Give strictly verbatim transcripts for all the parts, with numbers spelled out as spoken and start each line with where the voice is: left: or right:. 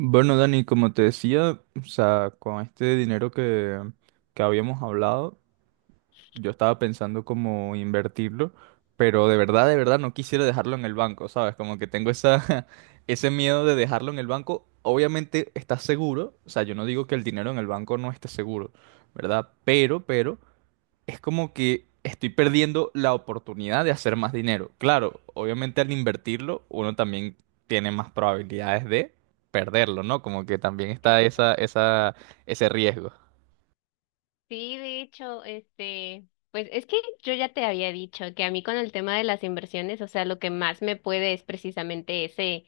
right: Bueno, Dani, como te decía, o sea, con este dinero que, que habíamos hablado, yo estaba pensando como invertirlo, pero de verdad, de verdad no quisiera dejarlo en el banco, ¿sabes? Como que tengo esa, ese miedo de dejarlo en el banco. Obviamente está seguro, o sea, yo no digo que el dinero en el banco no esté seguro, ¿verdad? Pero, pero, es como que estoy perdiendo la oportunidad de hacer más dinero. Claro, obviamente al invertirlo, uno también tiene más probabilidades de perderlo, ¿no? Como que también está
left: Eh, tal-
right: esa, esa, ese riesgo.
left: Sí, de hecho, este, pues es que yo ya te había dicho que a mí con el tema de las inversiones, o sea, lo que más me puede es precisamente ese,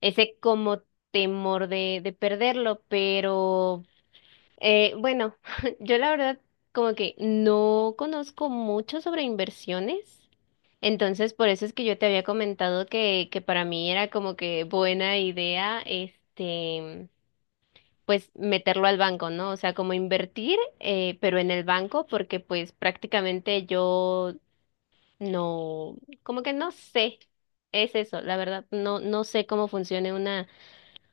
left: ese como temor de, de perderlo, pero eh, bueno, yo la verdad como que no conozco mucho sobre inversiones. Entonces, por eso es que yo te había comentado que, que para mí era como que buena idea, este, pues meterlo al banco, ¿no? O sea, como invertir, eh, pero en el banco, porque pues prácticamente yo no, como que no sé, es eso, la verdad, no, no sé cómo funcione una,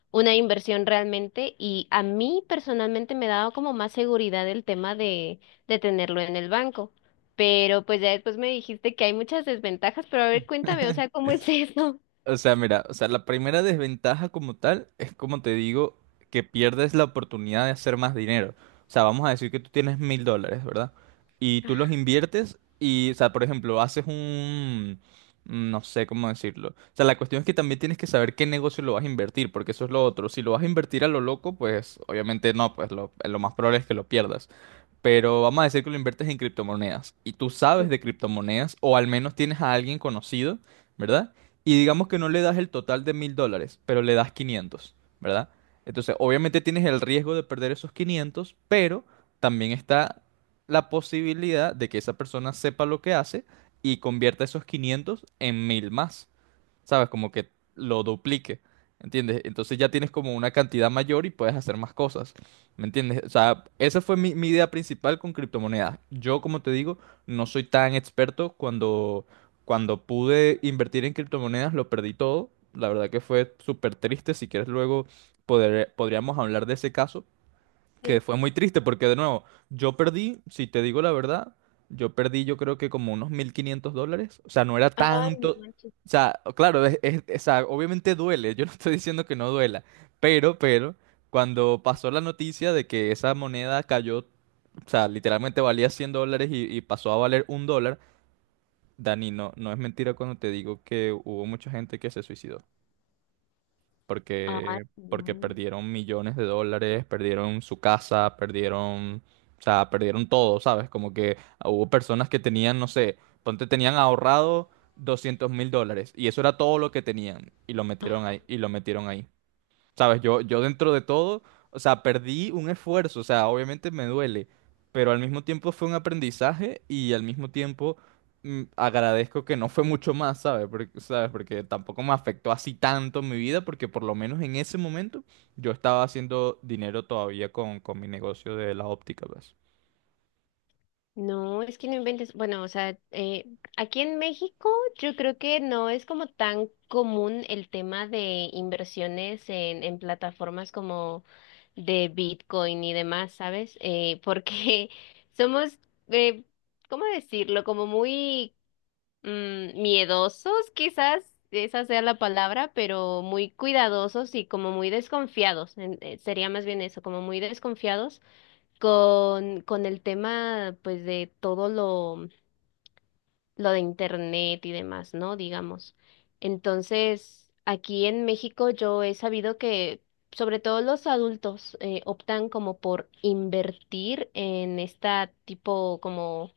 left: una inversión realmente, y a mí personalmente me ha dado como más seguridad el tema de, de tenerlo en el banco, pero pues ya después me dijiste que hay muchas desventajas, pero a ver, cuéntame, o sea, ¿cómo es eso?
right: O sea, mira, o sea, la primera desventaja como tal es como te digo, que pierdes la oportunidad de hacer más dinero. O sea, vamos a decir que tú tienes mil dólares, ¿verdad? Y tú los inviertes y, o sea, por ejemplo, haces un... mm, no sé cómo decirlo. O sea, la cuestión es que también tienes que saber qué negocio lo vas a invertir, porque eso es lo otro. Si lo vas a invertir a lo loco, pues obviamente no, pues lo, lo más probable es que lo pierdas, pero vamos a decir que lo inviertes en criptomonedas y tú sabes de criptomonedas o al menos tienes a alguien conocido, ¿verdad? Y digamos que no le das el total de mil dólares, pero le das quinientos, ¿verdad? Entonces, obviamente tienes el riesgo de perder esos quinientos, pero también está la posibilidad de que esa persona sepa lo que hace y convierta esos quinientos en mil más. ¿Sabes? Como que lo duplique. ¿Entiendes? Entonces ya tienes como una cantidad mayor y puedes hacer más cosas. ¿Me entiendes? O sea, esa fue mi, mi idea principal con criptomonedas. Yo, como te digo, no soy tan experto. Cuando, cuando pude invertir en criptomonedas, lo perdí todo. La verdad que fue súper triste. Si quieres luego poder- podríamos hablar de ese caso que
left: Sí.
right: fue muy triste porque de nuevo, yo perdí, si te digo la verdad, yo perdí yo creo que como unos mil quinientos dólares, o sea, no era
left: Ay, no
right: tanto.
left: manches.
right: O sea, claro, es, es- o sea, obviamente duele, yo no estoy diciendo que no duela, pero, pero, cuando pasó la noticia de que esa moneda cayó, o sea, literalmente valía cien dólares y, y pasó a valer un dólar. Dani, no, no es mentira cuando te digo que hubo mucha gente que se suicidó
left: Ay,
right: porque, porque
left: no.
right: perdieron millones de dólares, perdieron su casa, perdieron, o sea, perdieron todo. ¿Sabes? Como que hubo personas que tenían, no sé, ponte, tenían ahorrado doscientos mil dólares y eso era todo lo que tenían y lo metieron ahí, y lo metieron ahí. ¿Sabes? Yo, yo dentro de todo, o sea, perdí un esfuerzo, o sea, obviamente me duele, pero al mismo tiempo fue un aprendizaje y al mismo tiempo mm, agradezco que no fue mucho más, ¿sabes? Porque, ¿sabes? Porque tampoco me afectó así tanto en mi vida, porque por lo menos en ese momento yo estaba haciendo dinero todavía con, con mi negocio de la óptica, pues.
left: No, es que no inventes. Bueno, o sea, eh, aquí en México yo creo que no es como tan común el tema de inversiones en, en plataformas como de Bitcoin y demás, ¿sabes? Eh, porque somos, eh, ¿cómo decirlo? Como muy mm, miedosos, quizás esa sea la palabra, pero muy cuidadosos y como muy desconfiados. En- eh, sería más bien eso, como muy desconfiados con, con el tema, pues, de todo lo, lo de internet y demás, ¿no? Digamos. Entonces, aquí en México yo he sabido que, sobre todo los adultos, eh, optan como por invertir en esta tipo como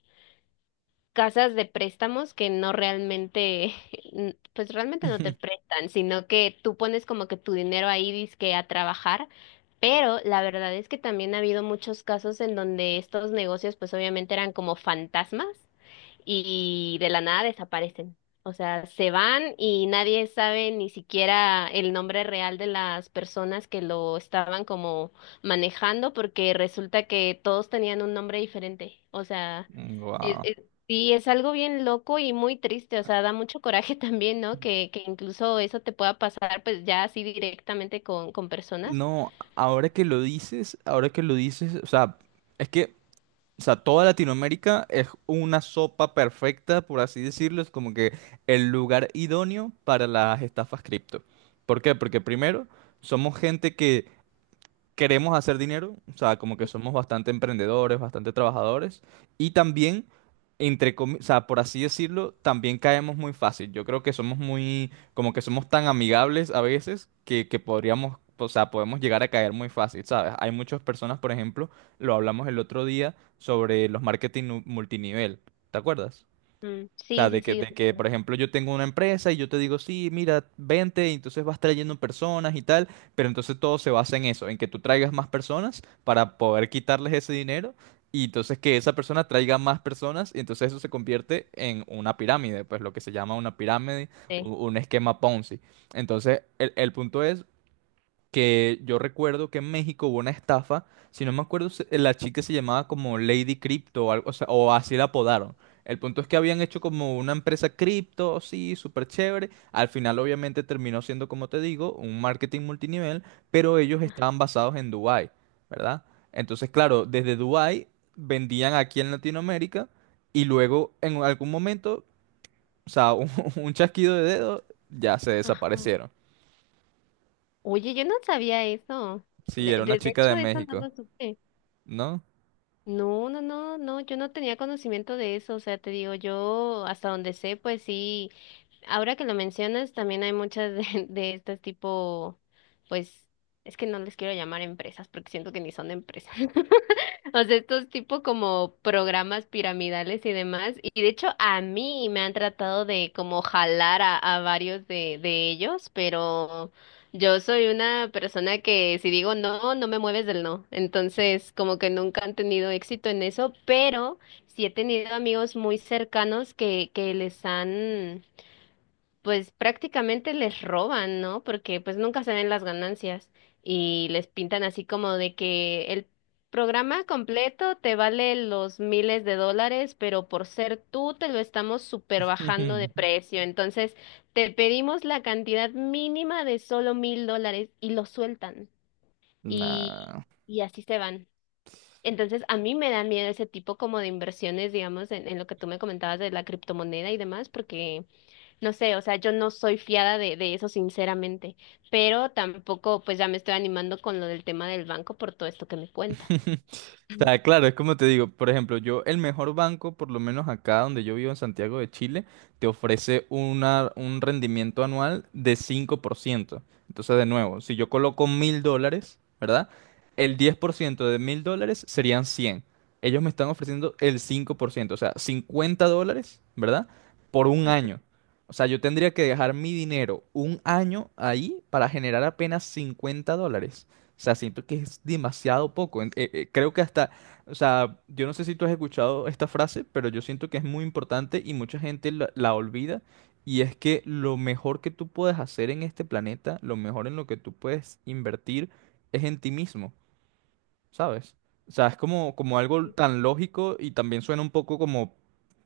left: casas de préstamos que no realmente, n- pues realmente no te prestan, sino que tú pones como que tu dinero ahí dizque a trabajar, pero la verdad es que también ha habido muchos casos en donde estos negocios pues obviamente eran como fantasmas y de la nada desaparecen. O sea, se van y nadie sabe ni siquiera el nombre real de las personas que lo estaban como manejando, porque resulta que todos tenían un nombre diferente. O sea, e-
right: Wow.
left: es, Sí, es algo bien loco y muy triste, o sea, da mucho coraje también, ¿no? Que, que incluso eso te pueda pasar, pues ya así directamente con, con personas.
right: No, ahora que lo dices, ahora que lo dices, o sea, es que o sea, toda Latinoamérica es una sopa perfecta, por así decirlo, es como que el lugar idóneo para las estafas cripto. ¿Por qué? Porque primero, somos gente que queremos hacer dinero, o sea, como que somos bastante emprendedores, bastante trabajadores, y también, entre comi- o sea, por así decirlo, también caemos muy fácil. Yo creo que somos muy, como que somos tan amigables a veces que, que podríamos, o sea, podemos llegar a caer muy fácil, ¿sabes? Hay muchas personas, por ejemplo, lo hablamos el otro día sobre los marketing nu- multinivel, ¿te acuerdas?
left: Ujú.
right: O sea,
left: Sí,
right: de
left: sí,
right: que,
left: sí,
right: de que,
left: recuerdo.
right: por ejemplo, yo tengo una empresa y yo te digo, sí, mira, vente, y entonces vas trayendo personas y tal, pero entonces todo se basa en eso, en que tú traigas más personas para poder quitarles ese dinero y entonces que esa persona traiga más personas y entonces eso se convierte en una pirámide, pues lo que se llama una pirámide, u-
left: Sí.
right: un esquema Ponzi. Entonces, el, el punto es que yo recuerdo que en México hubo una estafa. Si no me acuerdo, se- la chica se llamaba como Lady Crypto o algo, o sea, o así la apodaron. El punto es que habían hecho como una empresa cripto, sí, súper chévere. Al final obviamente terminó siendo, como te digo, un marketing multinivel, pero ellos estaban basados en Dubái, ¿verdad? Entonces, claro, desde Dubái vendían aquí en Latinoamérica y luego en algún momento, o sea, un, un chasquido de dedo, ya se
left: Ajá.
right: desaparecieron.
left: Oye, yo no sabía eso.
right: Sí,
left: De, de-
right: era una
left: de
right: chica de
left: hecho, eso no
right: México,
left: lo supe.
right: ¿no?
left: No, no, no, no, yo no tenía conocimiento de eso, o sea, te digo, yo hasta donde sé, pues sí, ahora que lo mencionas, también hay muchas de, de estas tipo, pues, es que no les quiero llamar empresas porque siento que ni son empresas. O sea, estos tipo como programas piramidales y demás. Y de hecho a mí me han tratado de como jalar a, a varios de, de ellos, pero yo soy una persona que si digo no, no me mueves del no. Entonces como que nunca han tenido éxito en eso, pero sí he tenido amigos muy cercanos que, que les han pues prácticamente les roban, ¿no? Porque pues nunca se ven las ganancias y les pintan así como de que el programa completo te vale los miles de dólares, pero por ser tú te lo estamos super bajando de precio. Entonces te pedimos la cantidad mínima de solo mil dólares y lo sueltan y,
right: Nah.
left: y así se van. Entonces, a mí me da miedo ese tipo como de inversiones, digamos, en, en lo que tú me comentabas de la criptomoneda y demás, porque no sé, o sea, yo no soy fiada de, de eso, sinceramente, pero tampoco pues ya me estoy animando con lo del tema del banco por todo esto que me cuentas.
right: O sea, claro, es como te digo, por ejemplo, yo, el mejor banco, por lo menos acá donde yo vivo en Santiago de Chile, te ofrece una, un rendimiento anual de cinco por ciento. Entonces, de nuevo, si yo coloco mil dólares, ¿verdad? El diez por ciento de mil dólares serían cien. Ellos me están ofreciendo el cinco por ciento, o sea, cincuenta dólares, ¿verdad? Por un año. O sea, yo tendría que dejar mi dinero un año ahí para generar apenas cincuenta dólares. O sea, siento que es demasiado poco. En- eh, eh, creo que hasta, o sea, yo no sé si tú has escuchado esta frase, pero yo siento que es muy importante y mucha gente la, la olvida. Y es que lo mejor que tú puedes hacer en este planeta, lo mejor en lo que tú puedes invertir, es en ti mismo. ¿Sabes? O sea, es como, como algo tan lógico y también suena un poco como,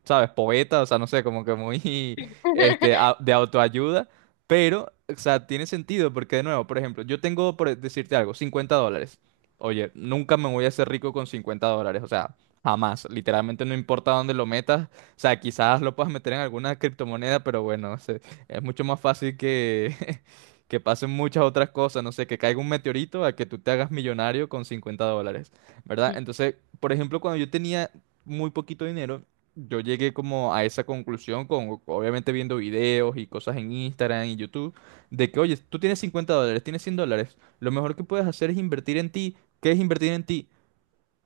right: ¿sabes? Poeta, o sea, no sé, como que muy, este, au- de autoayuda. Pero, o sea, tiene sentido porque, de nuevo, por ejemplo, yo tengo, por decirte algo, cincuenta dólares. Oye, nunca me voy a hacer rico con cincuenta dólares, o sea, jamás, literalmente no importa dónde lo metas. O sea, quizás lo puedas meter en alguna criptomoneda, pero bueno, o sea, es mucho más fácil que, que pasen muchas otras cosas, no sé, que caiga un meteorito a que tú te hagas millonario con cincuenta dólares, ¿verdad? Entonces, por ejemplo, cuando yo tenía muy poquito dinero, yo llegué como a esa conclusión con, obviamente, viendo videos y cosas en Instagram y YouTube, de que, oye, tú tienes cincuenta dólares, tienes cien dólares, lo mejor que puedes hacer es invertir en ti. ¿Qué es invertir en ti?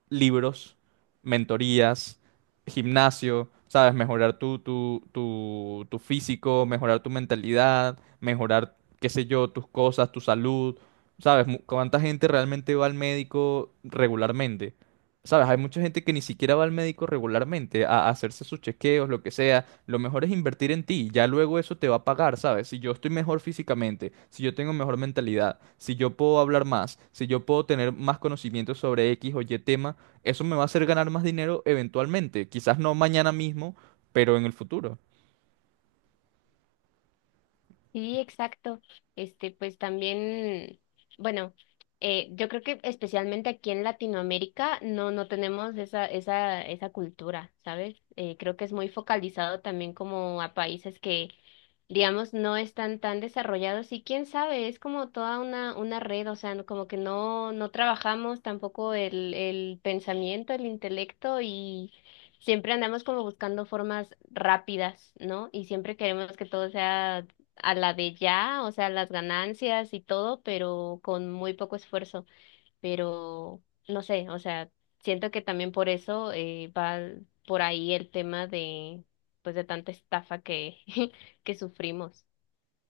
right: Libros, mentorías, gimnasio, ¿sabes? Mejorar tu, tu, tu, tu físico, mejorar tu mentalidad, mejorar, qué sé yo, tus cosas, tu salud, ¿sabes? Mu- ¿Cuánta gente realmente va al médico regularmente? ¿Sabes? Hay mucha gente que ni siquiera va al médico regularmente a a hacerse sus chequeos, lo que sea. Lo mejor es invertir en ti, ya luego eso te va a pagar, ¿sabes? Si yo estoy mejor físicamente, si yo tengo mejor mentalidad, si yo puedo hablar más, si yo puedo tener más conocimiento sobre X o Y tema, eso me va a hacer ganar más dinero eventualmente. Quizás no mañana mismo, pero en el futuro.
left: Sí, exacto. Este, pues también, bueno, eh, yo creo que especialmente aquí en Latinoamérica no, no tenemos esa, esa, esa cultura, ¿sabes? Eh, creo que es muy focalizado también como a países que, digamos, no están tan desarrollados, y quién sabe, es como toda una, una red, o sea, no- como que no, no trabajamos tampoco el, el pensamiento, el intelecto, y siempre andamos como buscando formas rápidas, ¿no? Y siempre queremos que todo sea a la de ya, o sea, las ganancias y todo, pero con muy poco esfuerzo. Pero no sé, o sea, siento que también por eso eh, va por ahí el tema de, pues, de tanta estafa que, que sufrimos.